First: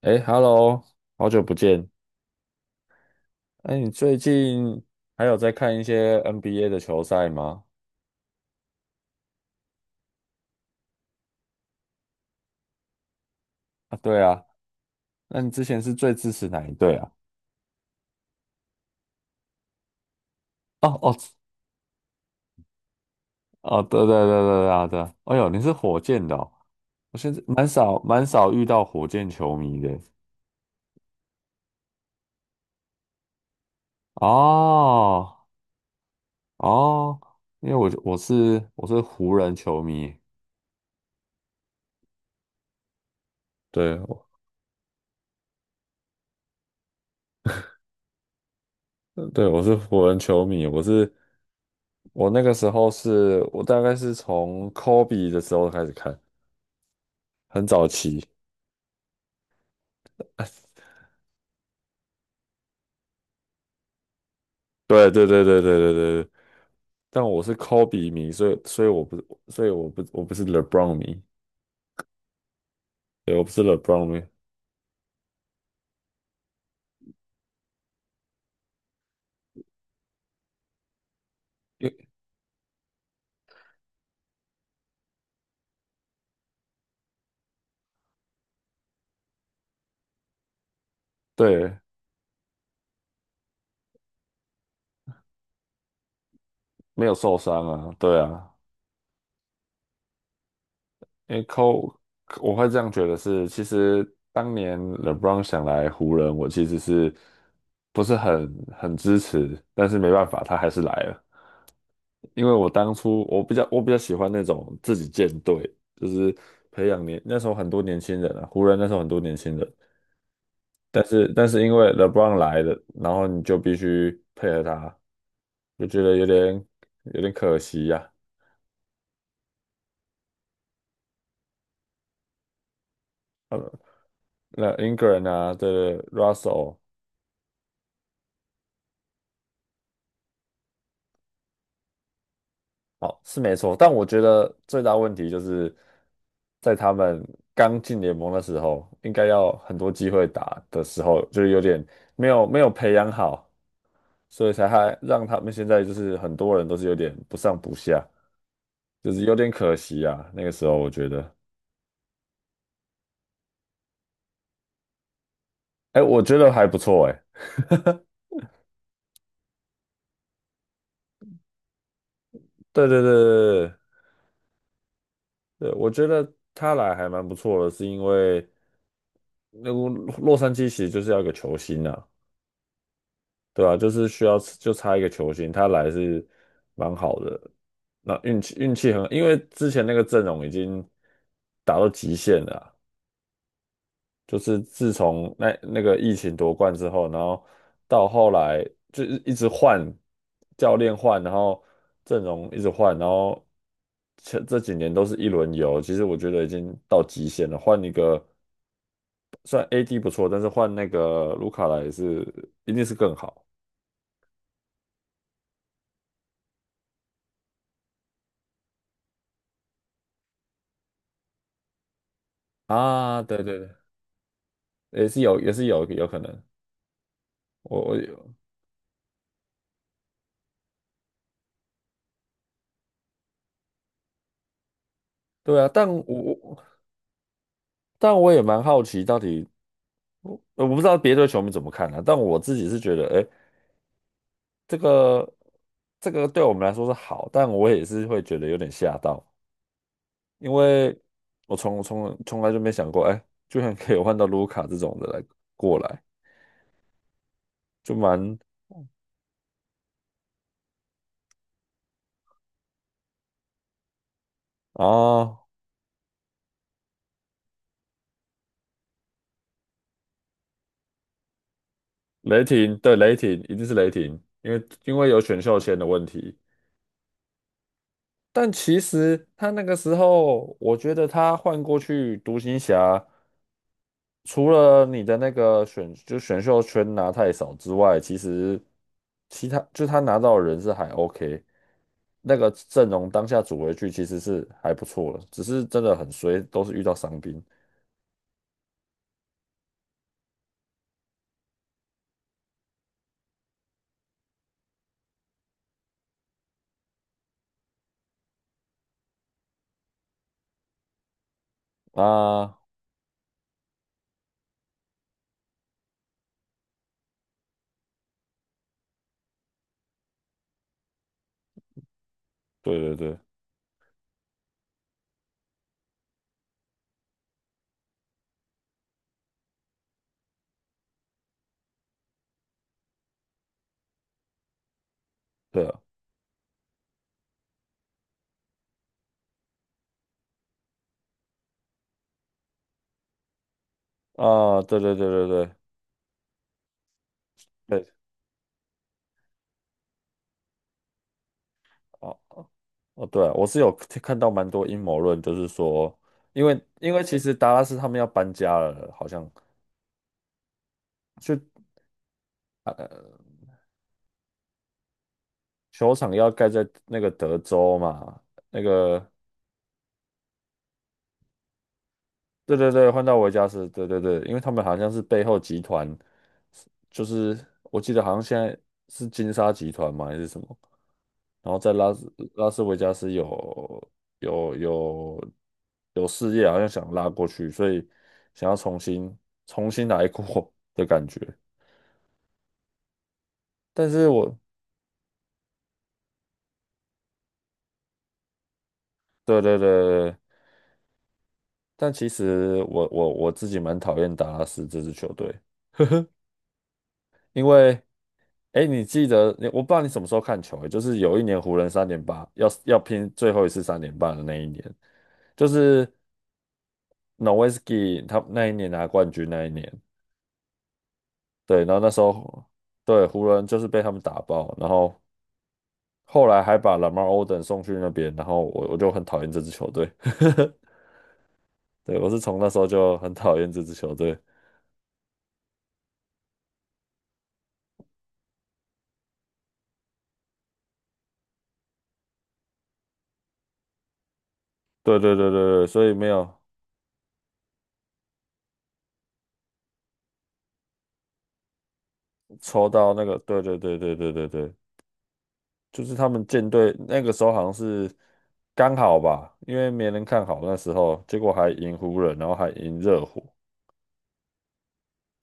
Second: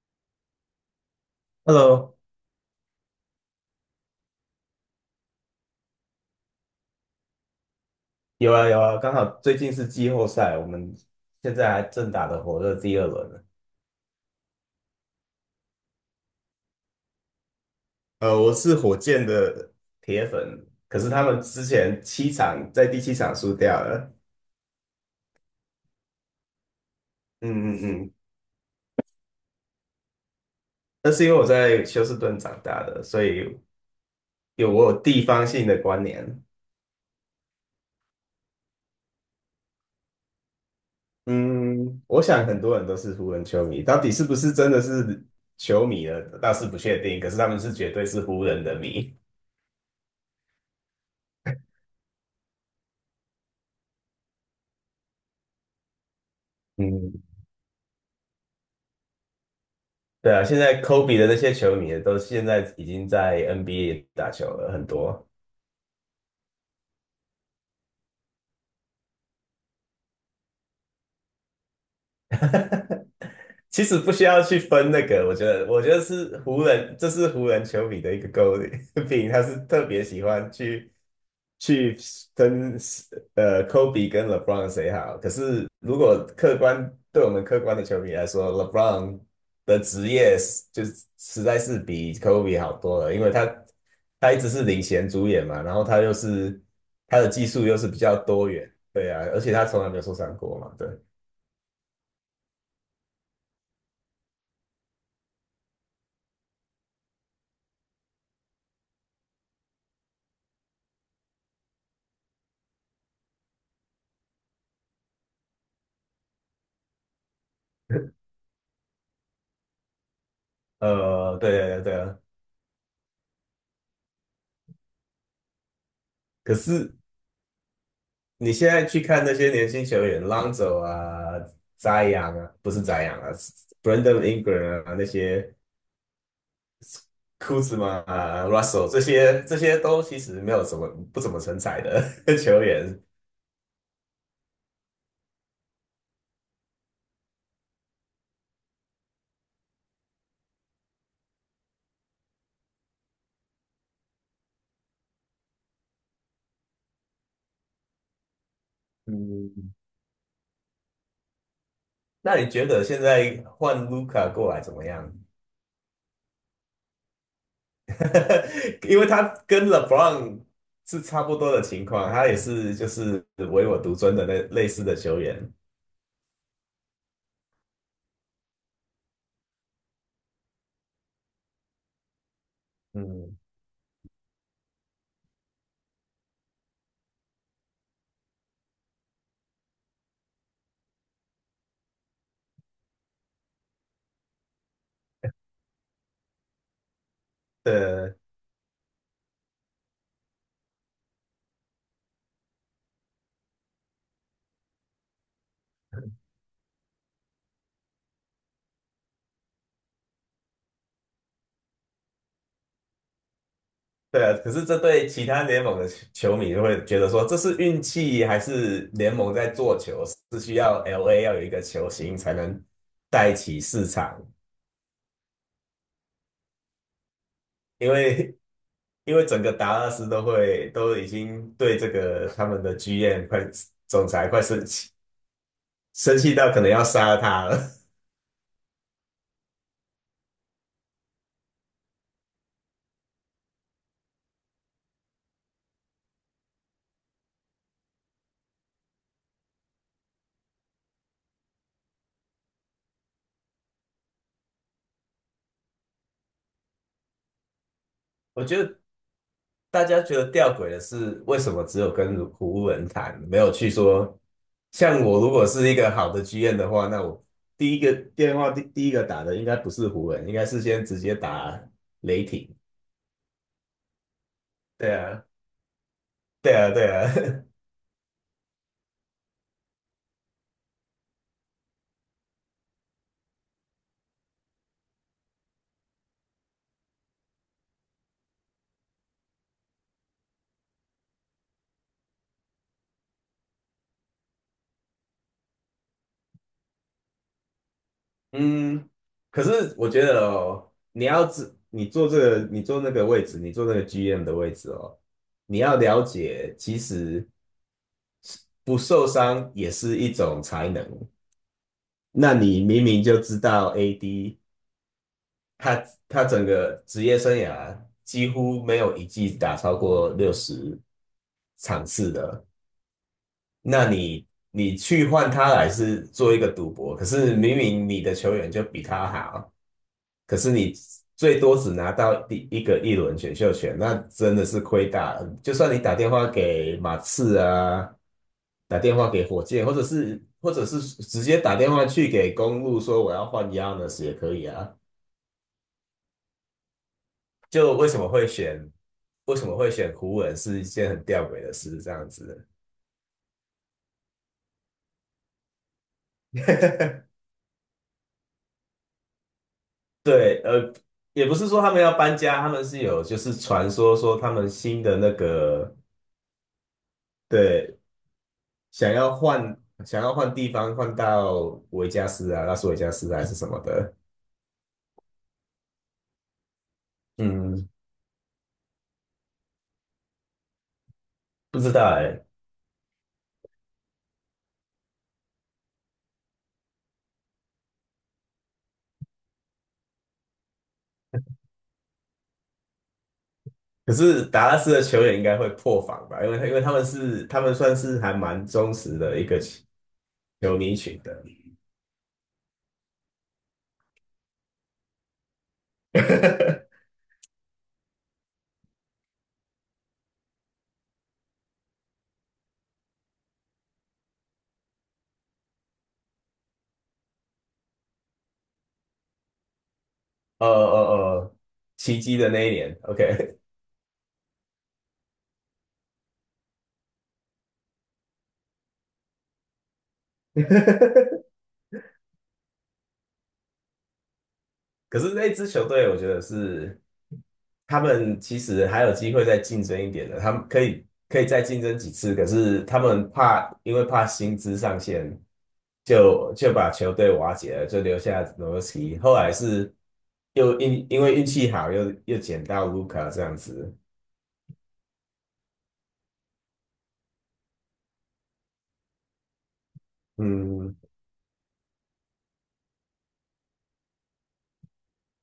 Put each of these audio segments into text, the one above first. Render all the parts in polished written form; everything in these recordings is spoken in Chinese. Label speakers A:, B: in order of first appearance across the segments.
A: 哎，Hello，好久不见。
B: Hello，
A: 哎，你最近还有在看一些 NBA 的球赛吗？
B: 有啊有啊，刚好最近是季后赛，我们现在还正打的火热第二轮呢。
A: 啊，对啊，那你之前是最支持哪一队啊？
B: 我是火箭的铁粉，
A: 哦
B: 可是
A: 哦
B: 他们之前七场在第七场输掉
A: 哦，对对
B: 了。
A: 对对对啊对啊。哎呦，你是火箭的哦。我现在蛮
B: 嗯
A: 少
B: 嗯嗯，
A: 蛮少遇到火箭球迷的。
B: 那是因为我在休斯顿长大的，所以有我有地
A: 哦
B: 方性的观念。
A: 哦，因为我是湖人球迷，
B: 嗯，我想很多人都是湖人球迷，到
A: 对，
B: 底是
A: 我
B: 不是真的是球迷呢？倒是不确定，可是他们是绝对是湖人的迷。
A: 对我是湖人球迷，我大概是从科比的时候开始看。
B: 嗯。
A: 很早期。
B: 对啊，现在 Kobe 的那些球迷都现在已经在 NBA 打球了，很
A: 对对
B: 多。
A: 对对对对对对，但我是 Kobe 迷，所以我不是 LeBron 迷，对，我不是
B: 其实
A: LeBron
B: 不
A: 迷，
B: 需要去分那个，我觉得是湖人，这是湖人球迷的一个诟病，他是特别喜欢去
A: 因
B: 去
A: 为
B: 跟Kobe 跟 LeBron 谁好。可是如果客观对我们客观的球迷来说，LeBron 的职业是就是实在是
A: 对，
B: 比 Kobe 好多了，因为他一直是领衔主演嘛，然后他又是
A: 没有
B: 他的
A: 受
B: 技术
A: 伤
B: 又是
A: 啊，
B: 比较
A: 对
B: 多
A: 啊，
B: 元，对啊，而且他从来没有受伤过嘛，对。
A: 因为 Kobe 我会这样觉得是，其实当年 LeBron 想来湖人，我其实是不是很支持，但是没办法，他还是来了，因为我当初我比较喜欢那种自己建队，就是培养年那时候很多年轻 人啊，湖人那时候很多年轻人。但是但
B: 对
A: 是因
B: 对
A: 为
B: 对啊，
A: LeBron 来了，然后你就必须配合他，就觉得有点
B: 可是
A: 可惜呀、
B: 你现在去看那些年轻球员，浪走啊、扎养啊，不是扎养啊
A: 啊呃
B: ，Brandon
A: 那
B: Ingram 啊那
A: Ingram 啊，
B: 些，
A: 对对，Russell,
B: 库兹马啊、Russell 这些，这些都其实没有什么不怎么成才的 球员。
A: 好是没错，但我觉得最大问题就是在他们刚进联盟的时候，应该要很多机会打的时候，就是有点没有培养好，所以才还让他们现在就是很多人都是有点不上不下，就是有点
B: 嗯，
A: 可惜啊。那个时候我觉得，
B: 那你觉得现在换 Luka 过来怎么样？
A: 哎，我觉得还不错，哎。
B: 因为他跟 LeBron 是差不多的情况，他也是就
A: 对对对
B: 是唯
A: 对
B: 我独尊的那类似的球员。
A: 对，对，我觉得他来还蛮不错的，是因为那个洛杉矶其实就是要一个球星啊，
B: 嗯，
A: 对吧、就是需要就差一个球星，他来是蛮好的。那运气很，因为之前那个阵容已经打到极限了啊，就是自从那个疫情夺冠之后，然后到
B: 对
A: 后来就一直换教练换，然后阵容一直换，然后这几年都是一轮游，其实我觉得已经到极限了。换一个，虽然 AD 不错，但是换那个卢卡莱也是一定是更好
B: 对啊，可是这对其他联盟的球迷就会觉得说，这是运气还是联盟在做球？是需要 LA 要有一个球星才能
A: 啊，
B: 带
A: 对对
B: 起
A: 对，
B: 市场，
A: 也是有，也是有，有可能。我
B: 因
A: 我有。
B: 为因为整个达拉斯都已经对这个他们的 GM 快总裁快生气，
A: 对啊，
B: 生气到
A: 我
B: 可能要杀了他了。
A: 但我也蛮好奇，到底我不知道别的球迷怎么看啊，但我自己是觉得，哎。这个这个对我们来说是好，但我也是会觉得有点吓到，因为我从来就没想过，哎，居然可以换到卢卡这种的来过来，就 蛮
B: 我觉得大家觉得吊诡的是，为什么只有跟湖人谈，没有去说像我如
A: 哦，
B: 果是一个好的 GM 的话，那我第一个打的应该不是湖人，应该是先直接打雷
A: 雷
B: 霆。
A: 霆，对雷霆一定是雷霆，因为
B: 对
A: 因为有
B: 啊，
A: 选秀签的问题，
B: 对啊，对啊。
A: 但其实他那个时候，我觉得他换过去独行侠。除了你的那个选秀圈拿太少之外，其实其他就他拿到的人是还 OK,那个阵容当下组回去其实是还不错了，只是真的很衰，都是遇到伤兵
B: 嗯，可是我觉得哦，你要知你坐这个，你坐那个位置，你坐那个 GM 的位置哦，你要了解，其实不受伤也是一种才能。那
A: 啊。
B: 你明明就知道 AD 他整个职业生涯几乎没有一季打超过60场次的，
A: 对对对
B: 那你去换他来是做一个赌博，可是明明你的球员就比他好。可是你最多只拿到第一个一轮选秀权，那真的是亏大了。就
A: 对
B: 算你
A: 啊，
B: 打电话给马刺啊，打电话给火箭，或者是直接打电话去给公路说我要换 Giannis 也可以
A: 啊
B: 啊。
A: 对对对对对
B: 就
A: 对，
B: 为什么会选湖人是一件很吊诡的事，这样
A: 哦
B: 子。
A: 哦，对啊，我是有看到蛮多阴谋论，就是说，因为 其实达拉斯他们要搬家了，好像
B: 对，也不是说
A: 就
B: 他们要搬家，他们是有就是传说说他们新的那个
A: 球场要盖在那个德州
B: 对
A: 嘛。那
B: 想
A: 个
B: 要换想要换地方，换到维加斯啊、拉
A: 对
B: 斯
A: 对
B: 维
A: 对，
B: 加
A: 换
B: 斯
A: 到
B: 啊还
A: 维
B: 是
A: 加
B: 什么
A: 斯，对
B: 的，
A: 对对，因为他们好像是背后集团，就是
B: 嗯，
A: 我记得好像现在是金沙集团嘛还是什么，然后
B: 不
A: 在
B: 知道
A: 拉斯
B: 哎。
A: 拉斯维加斯有有有事业，好像想拉过去，所以想要重新重新来过的感觉。但
B: 可
A: 是
B: 是
A: 我
B: 达拉斯的球员应该会破防吧？因为他们算是还蛮忠实的一个
A: 对对对
B: 球
A: 对，
B: 迷群的。
A: 但其实我自己蛮讨厌达拉斯这支球队，因为。哎，你记得，你，我不知道你什么时候看球，哎，就是有一年湖人三连霸，要要拼最后一次三连霸的那一年，就是 Nowitzki 他那一年拿冠军那一年，
B: 哦哦哦，
A: 对，然后那时
B: 奇迹的
A: 候
B: 那一年
A: 对湖
B: ，OK,
A: 人就是被他们打爆，然后后来还把 Lamar Odom 送去那边，然后我就很讨厌这支球队，对，我是从那时候就很讨厌这支球队，
B: 可是那支球队，我觉得是他们其实还有机会再竞争一点的，他们可以再竞争几次，可是他们怕因为怕薪资上
A: 对
B: 限，
A: 对对对对，所以没
B: 就
A: 有
B: 就把球队瓦解了，就留下诺维斯基。后来是又因为运气好，又捡到
A: 抽
B: 卢
A: 到那
B: 卡
A: 个，
B: 这样
A: 对对
B: 子，
A: 对对对对对。就是他们舰队那个时候好像是刚好吧，因为没人看好那时
B: 嗯，
A: 候，结果还赢湖人，然后还赢热火，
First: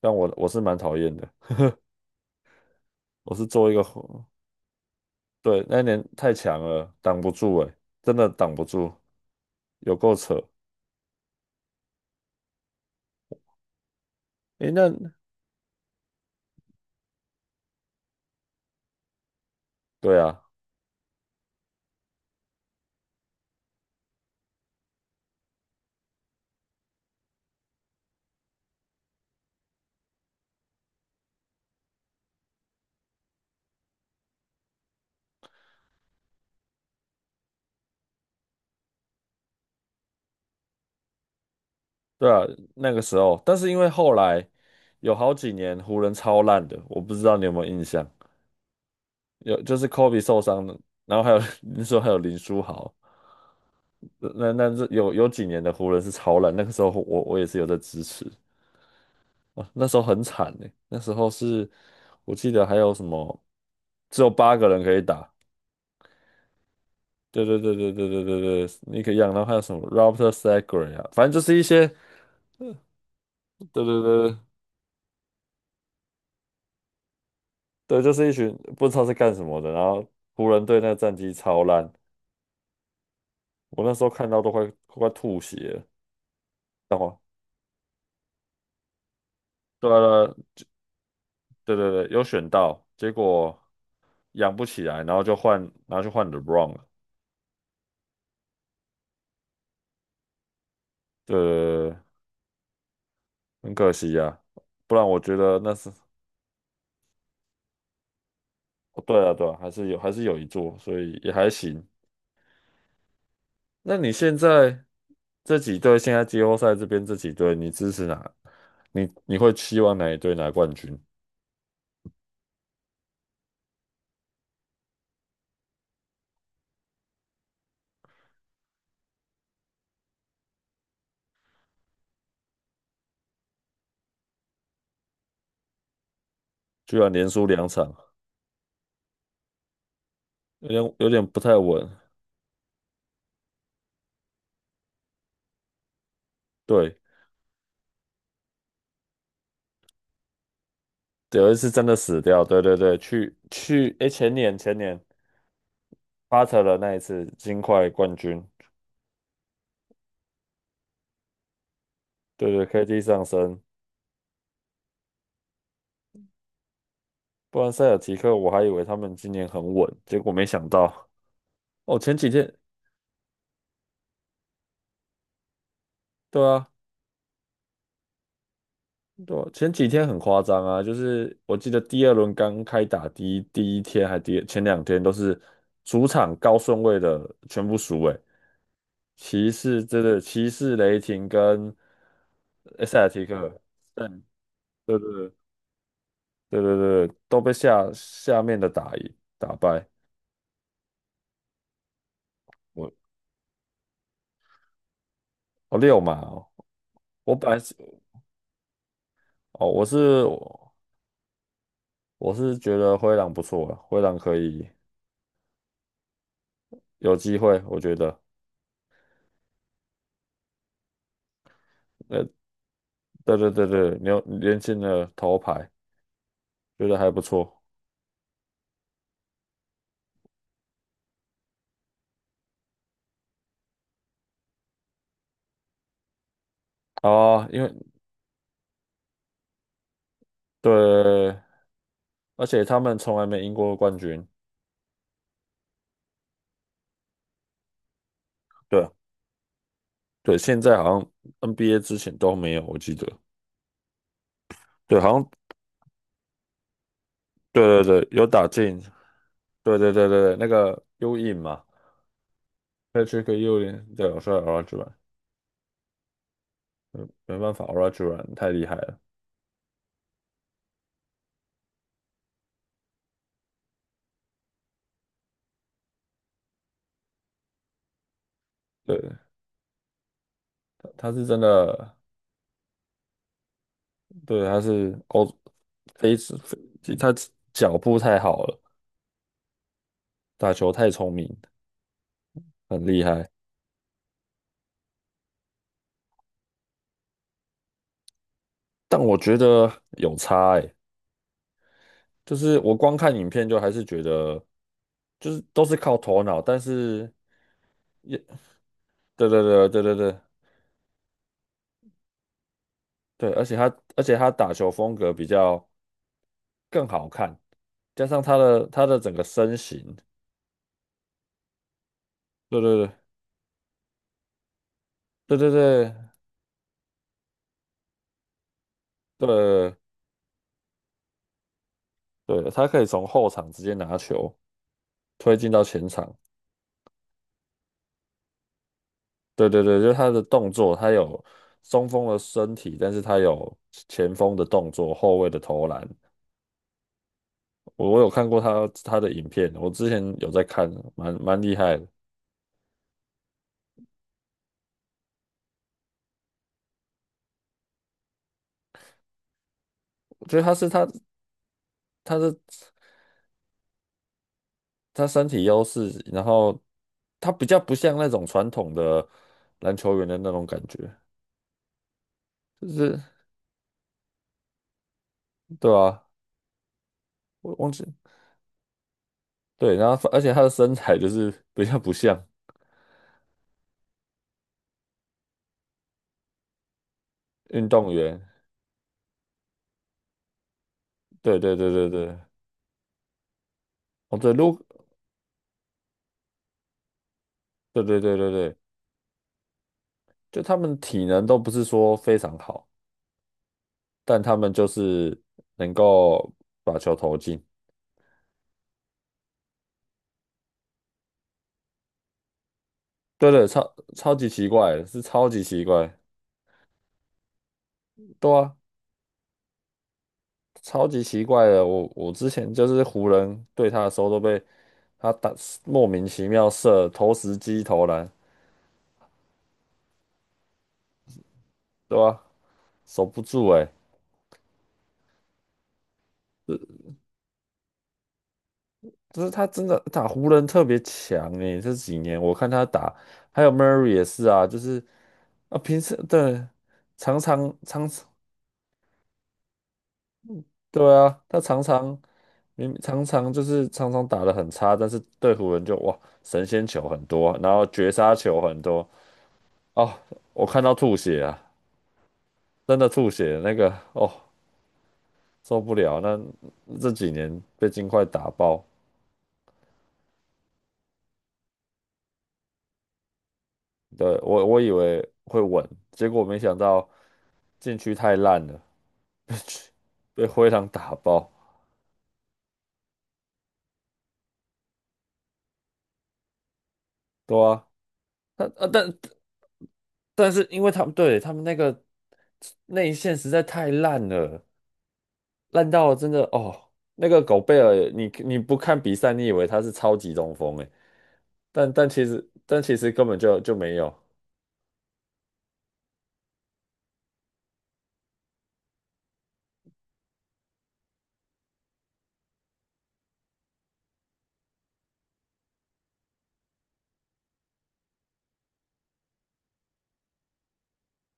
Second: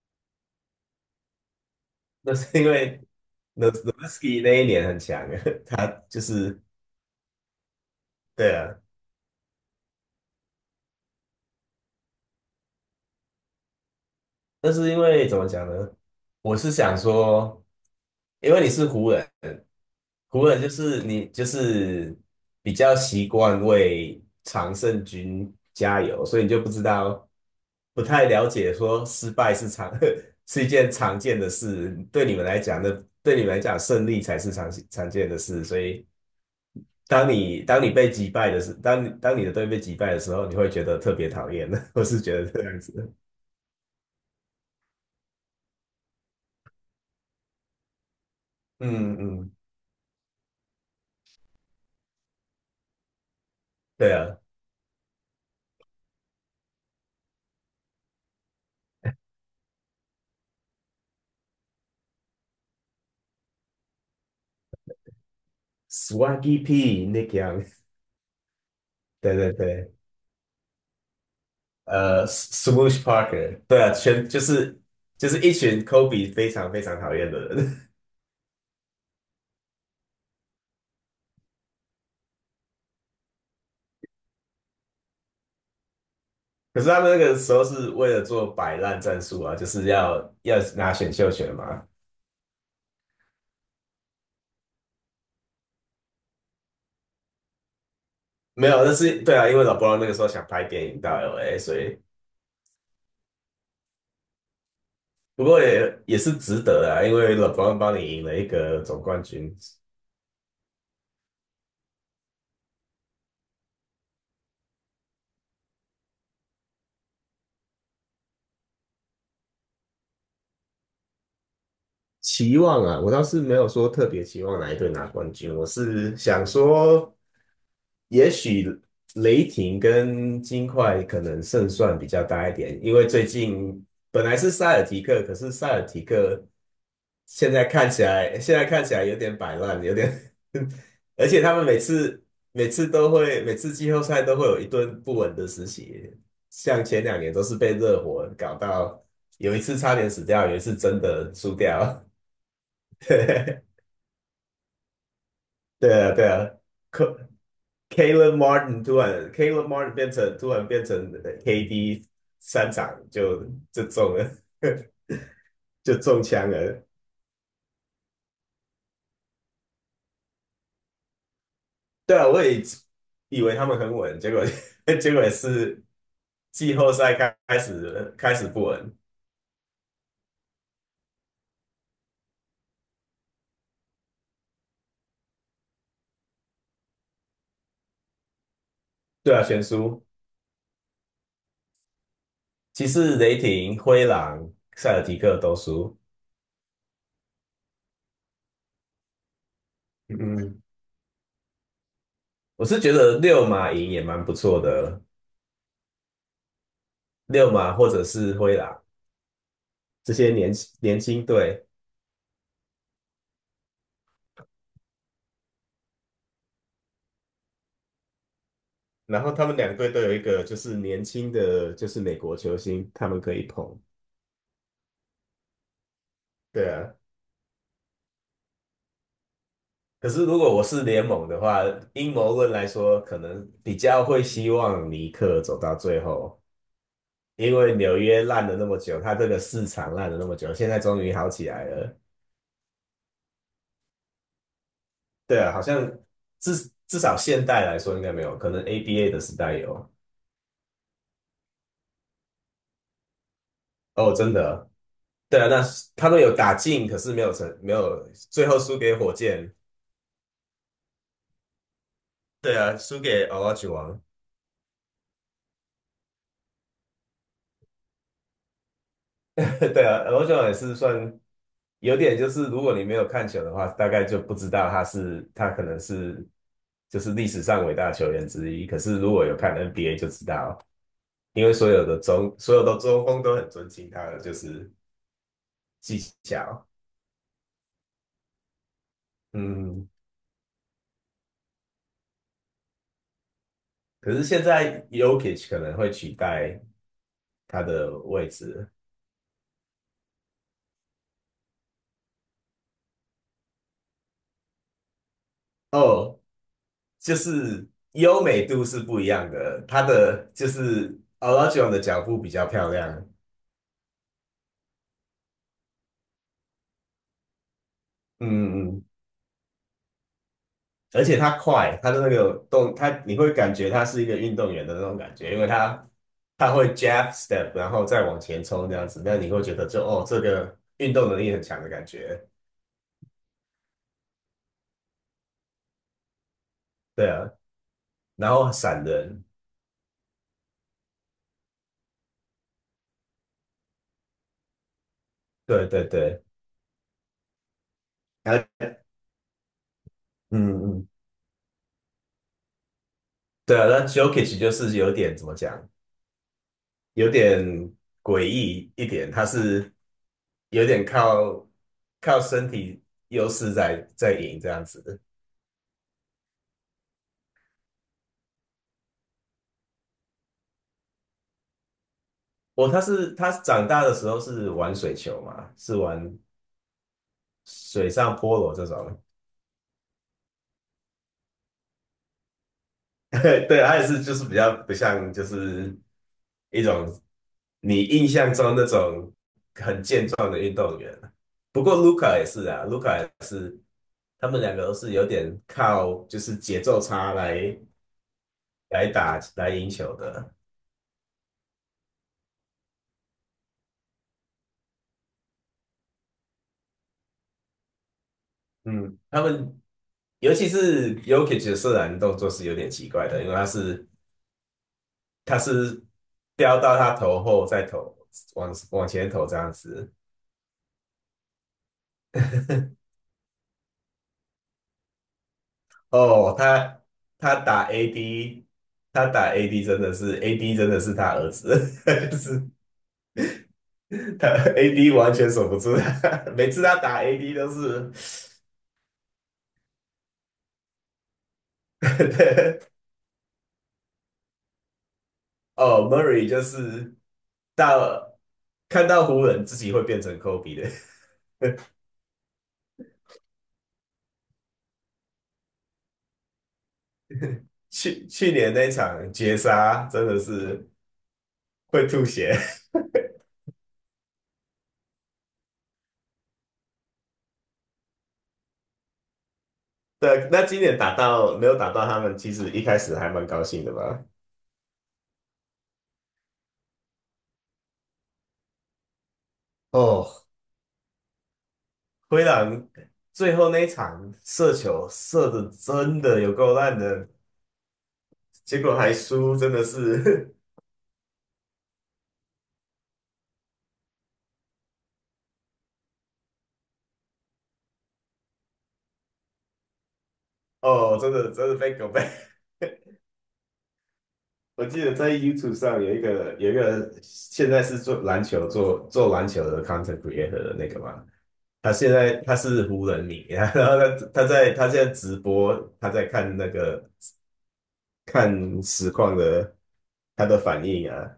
A: 但我是蛮讨厌的，
B: 那是因为
A: 我是做
B: 诺
A: 一个
B: 诺维斯
A: 火，
B: 基那一年很强，
A: 对，那一
B: 他
A: 年
B: 就
A: 太强
B: 是
A: 了，挡不住诶、真的挡
B: 对
A: 不
B: 啊，
A: 住，有够扯。诶、
B: 但是因
A: 那
B: 为怎么讲呢？我是想说，因为你是湖人，
A: 对啊，
B: 湖人就是你就是比较习惯为常胜军加油，所以你就不知道，不太了解说失败是常 是一件常见的事，对你们来讲的，对你们来讲胜利才是常见的事，所以当你的队被击败的时候，你会觉得特别讨厌，的。我是
A: 对
B: 觉
A: 啊，
B: 得这样
A: 那个
B: 子。
A: 时候，但是因为后来有好几年湖人超烂的，我不知道你有没有印象，
B: 嗯嗯，
A: 有，就是 Kobe 受伤了，然后还有 你说还有林书豪。
B: 对啊。
A: 那这有几年的湖人是超烂，那个时候我也是有在支持啊，那时候很惨呢、那时候是我记得还有什么，只有八个人可以打，
B: Swaggy P Nick
A: 对对
B: Young,
A: 对对对对对对，可以杨，
B: 对
A: 然后
B: 对
A: 还有什么
B: 对，
A: Robert Sacre 啊，反正就是一些，对
B: Swoosh Parker,
A: 对
B: 对啊，全
A: 对
B: 就是就是一群 Kobe 非常非常讨厌的人。
A: 对，就是一群不知道是干什么的，然后湖人队那个战绩超烂，我那时候看到都快吐血了，
B: 可是
A: 然
B: 他们那
A: 后
B: 个时候是为了做摆烂战术啊，就是
A: 对啊对啊
B: 要拿选秀权
A: 对
B: 嘛。
A: 对，有选到，结果养不起来，然后就换，然后就换 LeBron w 了。
B: 没有，那是对啊，因为老 e b 那个时候想拍电影到 LA,所
A: 对，
B: 以
A: 很可惜呀、不然我觉
B: 不
A: 得
B: 过
A: 那是，
B: 也是值得啊，因为老 e b 帮你赢了一个总
A: 哦
B: 冠
A: 对啊，对
B: 军。
A: 啊，还是有，还是有一座，所以也还行。那你现在这几队，现在季后赛这边这几队，你支持哪？你你会期望哪一队拿冠军？
B: 期望啊，我倒是没有说特别期望哪一队拿冠军，我是想说也许雷霆跟金块可能胜算比较大一点，因为最近本来是塞尔提克，可是塞尔提克
A: 居然连输两场，
B: 现在看起来有点摆烂，有点，
A: 有点
B: 而
A: 不
B: 且他
A: 太
B: 们每
A: 稳。
B: 次每次都会每次季后赛都会有一顿不稳的实习，像
A: 对，
B: 前2年都是被热火搞到，有一次差点死掉，有一次真的
A: 有
B: 输
A: 一次真的
B: 掉。
A: 死掉，对对对，去
B: 对
A: 去，哎，前年
B: 啊，对
A: 巴
B: 啊，
A: 特勒那一次
B: 可。
A: 金块冠
B: Caleb
A: 军，
B: Martin 突然，Caleb Martin 变成KD
A: 对对
B: 三场
A: ，KD 上
B: 就
A: 升，
B: 就中了 就中枪了。
A: 不然塞尔提克我还以为他们今年很稳，结果没想到。哦，前
B: 对啊，
A: 几
B: 我
A: 天，
B: 也以为他们很稳，结果 结果也是
A: 对啊，
B: 季后赛开始不稳。
A: 对啊，前几天很夸张啊，就是我记得第二轮刚开打第一天还前两天都是主场高顺位的全部输诶，
B: 对啊，全输。
A: 骑士、雷霆跟
B: 其
A: 塞尔
B: 士、
A: 提
B: 雷
A: 克，
B: 霆、灰
A: 嗯，
B: 狼、塞
A: 对
B: 尔提
A: 对
B: 克都输。
A: 对对对对，都被下面的打赢打败，
B: 嗯，我是
A: 我，
B: 觉得六马赢也蛮不错的，
A: 哦，六嘛，哦，我本
B: 六
A: 来是，
B: 马或者是灰狼
A: 哦，我
B: 这
A: 是
B: 些年年轻队。
A: 我是觉得灰狼不错啊，灰狼可以有机会，我觉得。
B: 然后他们两队都有一个就是年轻的，就是美
A: 呃
B: 国球星，他们可
A: 对
B: 以
A: 对对
B: 捧。
A: 对，牛年轻的头牌，
B: 对
A: 觉
B: 啊，
A: 得还不错
B: 可是如果我是联盟的话，阴谋论来说，可能比较会希望尼克走到最后，
A: 啊。
B: 因
A: 因为
B: 为纽约烂了那么久，他这个市场烂了那么久，现在终于好
A: 对，
B: 起来了。
A: 而且他们从来没赢过冠军。
B: 对啊，好像至少现代来说应该没有，可能
A: 对
B: ABA 的时代有。
A: 对，现在好像 NBA 之前都没有，我记得。
B: 哦，真的，
A: 对，好像
B: 对啊，那他们有打进，可是没有成，没
A: 对对
B: 有
A: 对，有打
B: 最后输
A: 进。
B: 给火箭。
A: 对对对对对，那个 U in 嘛
B: 对啊，输给
A: ，Patrick
B: o l a
A: U
B: j u w
A: in,
B: o
A: 对，我说 Olajuwon,没办法，Olajuwon 太厉害了。
B: 对啊，罗球也是算有点，就是如果你没有看球的话，大概就不知道他是他可能是就是历史上伟大球员之一。可是如
A: 对，
B: 果有看 NBA 就知道，
A: 他是真
B: 因为所有
A: 的，
B: 的中所有的中锋都很尊敬他的就
A: 对，他
B: 是
A: 是欧
B: 技
A: 飞
B: 巧。
A: 非他脚步太好了，
B: 嗯，
A: 打球太聪明，很厉害。
B: 可是现在 y o k i c 可能会取代他的位置
A: 但我觉得有差欸，就是我光看影片就还是觉得，就是都是靠
B: 哦，
A: 头脑，但是
B: 就是
A: 也
B: 优美度是不一
A: 对
B: 样
A: 对
B: 的，
A: 对
B: 他
A: 对对对
B: 的就是 o l a j o 的脚步比较漂亮。
A: 对，而且他打球风格比较更好看，加上
B: 嗯嗯，
A: 他的整个身形，
B: 而且他快，他的那个
A: 对
B: 动，他
A: 对
B: 你会感觉他是一个运动员的那种感觉，
A: 对
B: 因为
A: 对对
B: 他
A: 对
B: 他会 jab step,然后再往前冲这样子，那你会觉得
A: 对
B: 就哦，这个运动能力很强的感觉，
A: 对，他可以从后场直接拿球推进到前场，
B: 对啊，然后闪人，
A: 对对对，就是他的动作，他有中锋的身体，但是他有前锋的动作，后卫的投
B: 对
A: 篮。
B: 对对，
A: 我有看过
B: 然后
A: 他的影片，我之前有在
B: 嗯
A: 看，
B: 嗯，
A: 蛮蛮厉害的。
B: 对啊，那 Jokic 就是有点怎么讲，有点诡异一点，他是
A: 我觉得他
B: 有
A: 是
B: 点
A: 他
B: 靠
A: 他
B: 靠
A: 是
B: 身体优势在赢这样子。
A: 身体优势，然后他比较不像那种传统的篮球员的那种感觉，就
B: 我他
A: 是
B: 是他长大的时候是玩水球嘛，
A: 对
B: 是
A: 啊，
B: 玩
A: 我忘记
B: 水上菠萝这种，
A: 对，然后而且他的身材就是 比较不像
B: 对，他也是就是比较不像就是一种
A: 运
B: 你
A: 动
B: 印
A: 员，
B: 象中那种很健壮的运动员。
A: 对对
B: 不
A: 对
B: 过
A: 对
B: 卢卡
A: 对，
B: 也是啊，卢卡也是，
A: 哦
B: 他
A: 对，
B: 们两
A: 如
B: 个都是有点靠就是节奏差来
A: 对对对对对，
B: 来打来赢球的。
A: 就他们体能都不是说非常好，但他们就是能够把球投进。
B: 嗯，他们尤其是 Jokic 的射篮动作是有点奇怪的，因
A: 对
B: 为他
A: 对，
B: 是
A: 超级奇怪的是超
B: 他
A: 级奇
B: 是
A: 怪，
B: 飙到他头后再投
A: 对
B: 往
A: 啊，
B: 往前投这样子。
A: 超级奇怪的。我之前就 是湖人对他的时候，都被他打莫名其
B: 哦，
A: 妙
B: 他
A: 射投
B: 他
A: 石机
B: 打
A: 投篮，
B: AD,真的是 AD 真的是他儿子，
A: 对
B: 就
A: 吧、
B: 是
A: 守不住哎、
B: 他 AD 完全守不住他，每次他打 AD 都是，
A: 就是他真的打湖人特别强哎、这几 年我看
B: 对，
A: 他打，还有 Murray 也是啊，就是啊，平
B: 哦
A: 时
B: ，Murray
A: 对，
B: 就是
A: 常
B: 到看到湖人自己会变成 Kobe 的，
A: 对啊，他常常打得很差，但是对湖人就哇神仙球很多，然后 绝
B: 去
A: 杀
B: 去
A: 球
B: 年
A: 很
B: 那
A: 多
B: 场绝杀
A: 哦，
B: 真的
A: 我看
B: 是
A: 到吐血啊，
B: 会吐血，
A: 真的吐血，那个哦受不了，那这几年被金快打爆，
B: 对啊，那今年打到没有打到他们，其实一开始还蛮高兴的吧。
A: 对，我以为会稳，结果没想到禁区太烂了，
B: 哦，
A: 被灰狼打爆，
B: 灰狼最后那一场射球射的真的有够烂的，
A: 对啊，但
B: 结
A: 啊
B: 果还
A: 但
B: 输，真的
A: 但
B: 是
A: 是因为他们那个内线实在太烂了。烂到真的哦，那个狗贝尔，你，你不看比赛，你以为他是超级中锋 诶，
B: 哦，真的真的
A: 但
B: 被
A: 但
B: 狗背。
A: 其实 但其实根本就没有
B: 我记得在 YouTube 上有一个现在是做篮球的 content creator 的那个嘛，他现在他是湖人迷，然后他现在直播，他在看那个看实况的他的反应啊，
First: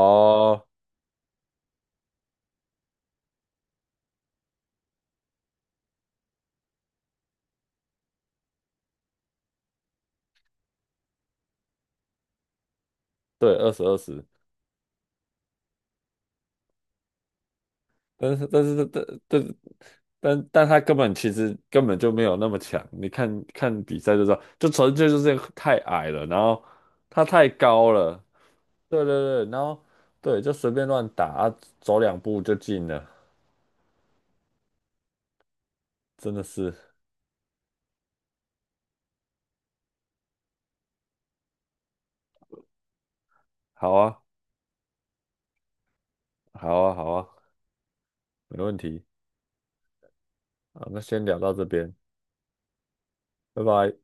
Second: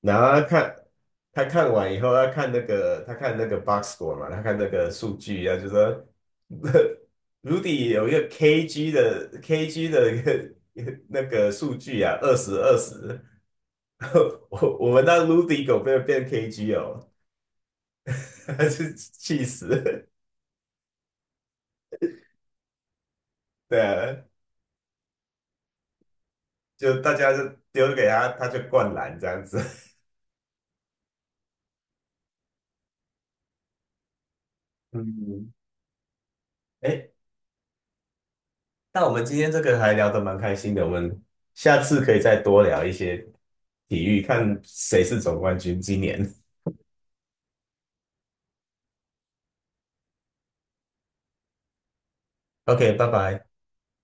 B: 然后他看他看完以后，他看那个，他看那个 box score 嘛，他看那个数据啊，就说 Rudy 有一个 KG 的一个那个数据啊，20-20，
A: 对，二十二 十，
B: 我们那 Rudy 狗变 KG 哦，
A: 但是 但
B: 还
A: 是
B: 是
A: 但
B: 气
A: 但
B: 死，
A: 但但他根本根本就没有那么强，你看
B: 对
A: 看比赛就
B: 啊，
A: 知道，就纯粹就是太矮了，然后
B: 就大
A: 他
B: 家
A: 太
B: 就
A: 高
B: 丢给
A: 了，
B: 他，他就灌
A: 对对
B: 篮这样
A: 对，
B: 子。
A: 然后对就随便乱打啊，走两步就进了，
B: 嗯，
A: 真的是
B: 哎，那我们今天这个还聊得蛮开心的，我们下次可以再多聊一些
A: 好
B: 体
A: 啊
B: 育，看谁是总冠军今年。
A: 好啊好啊，没问题啊，好那先聊到这边。
B: OK,拜拜。
A: 拜拜。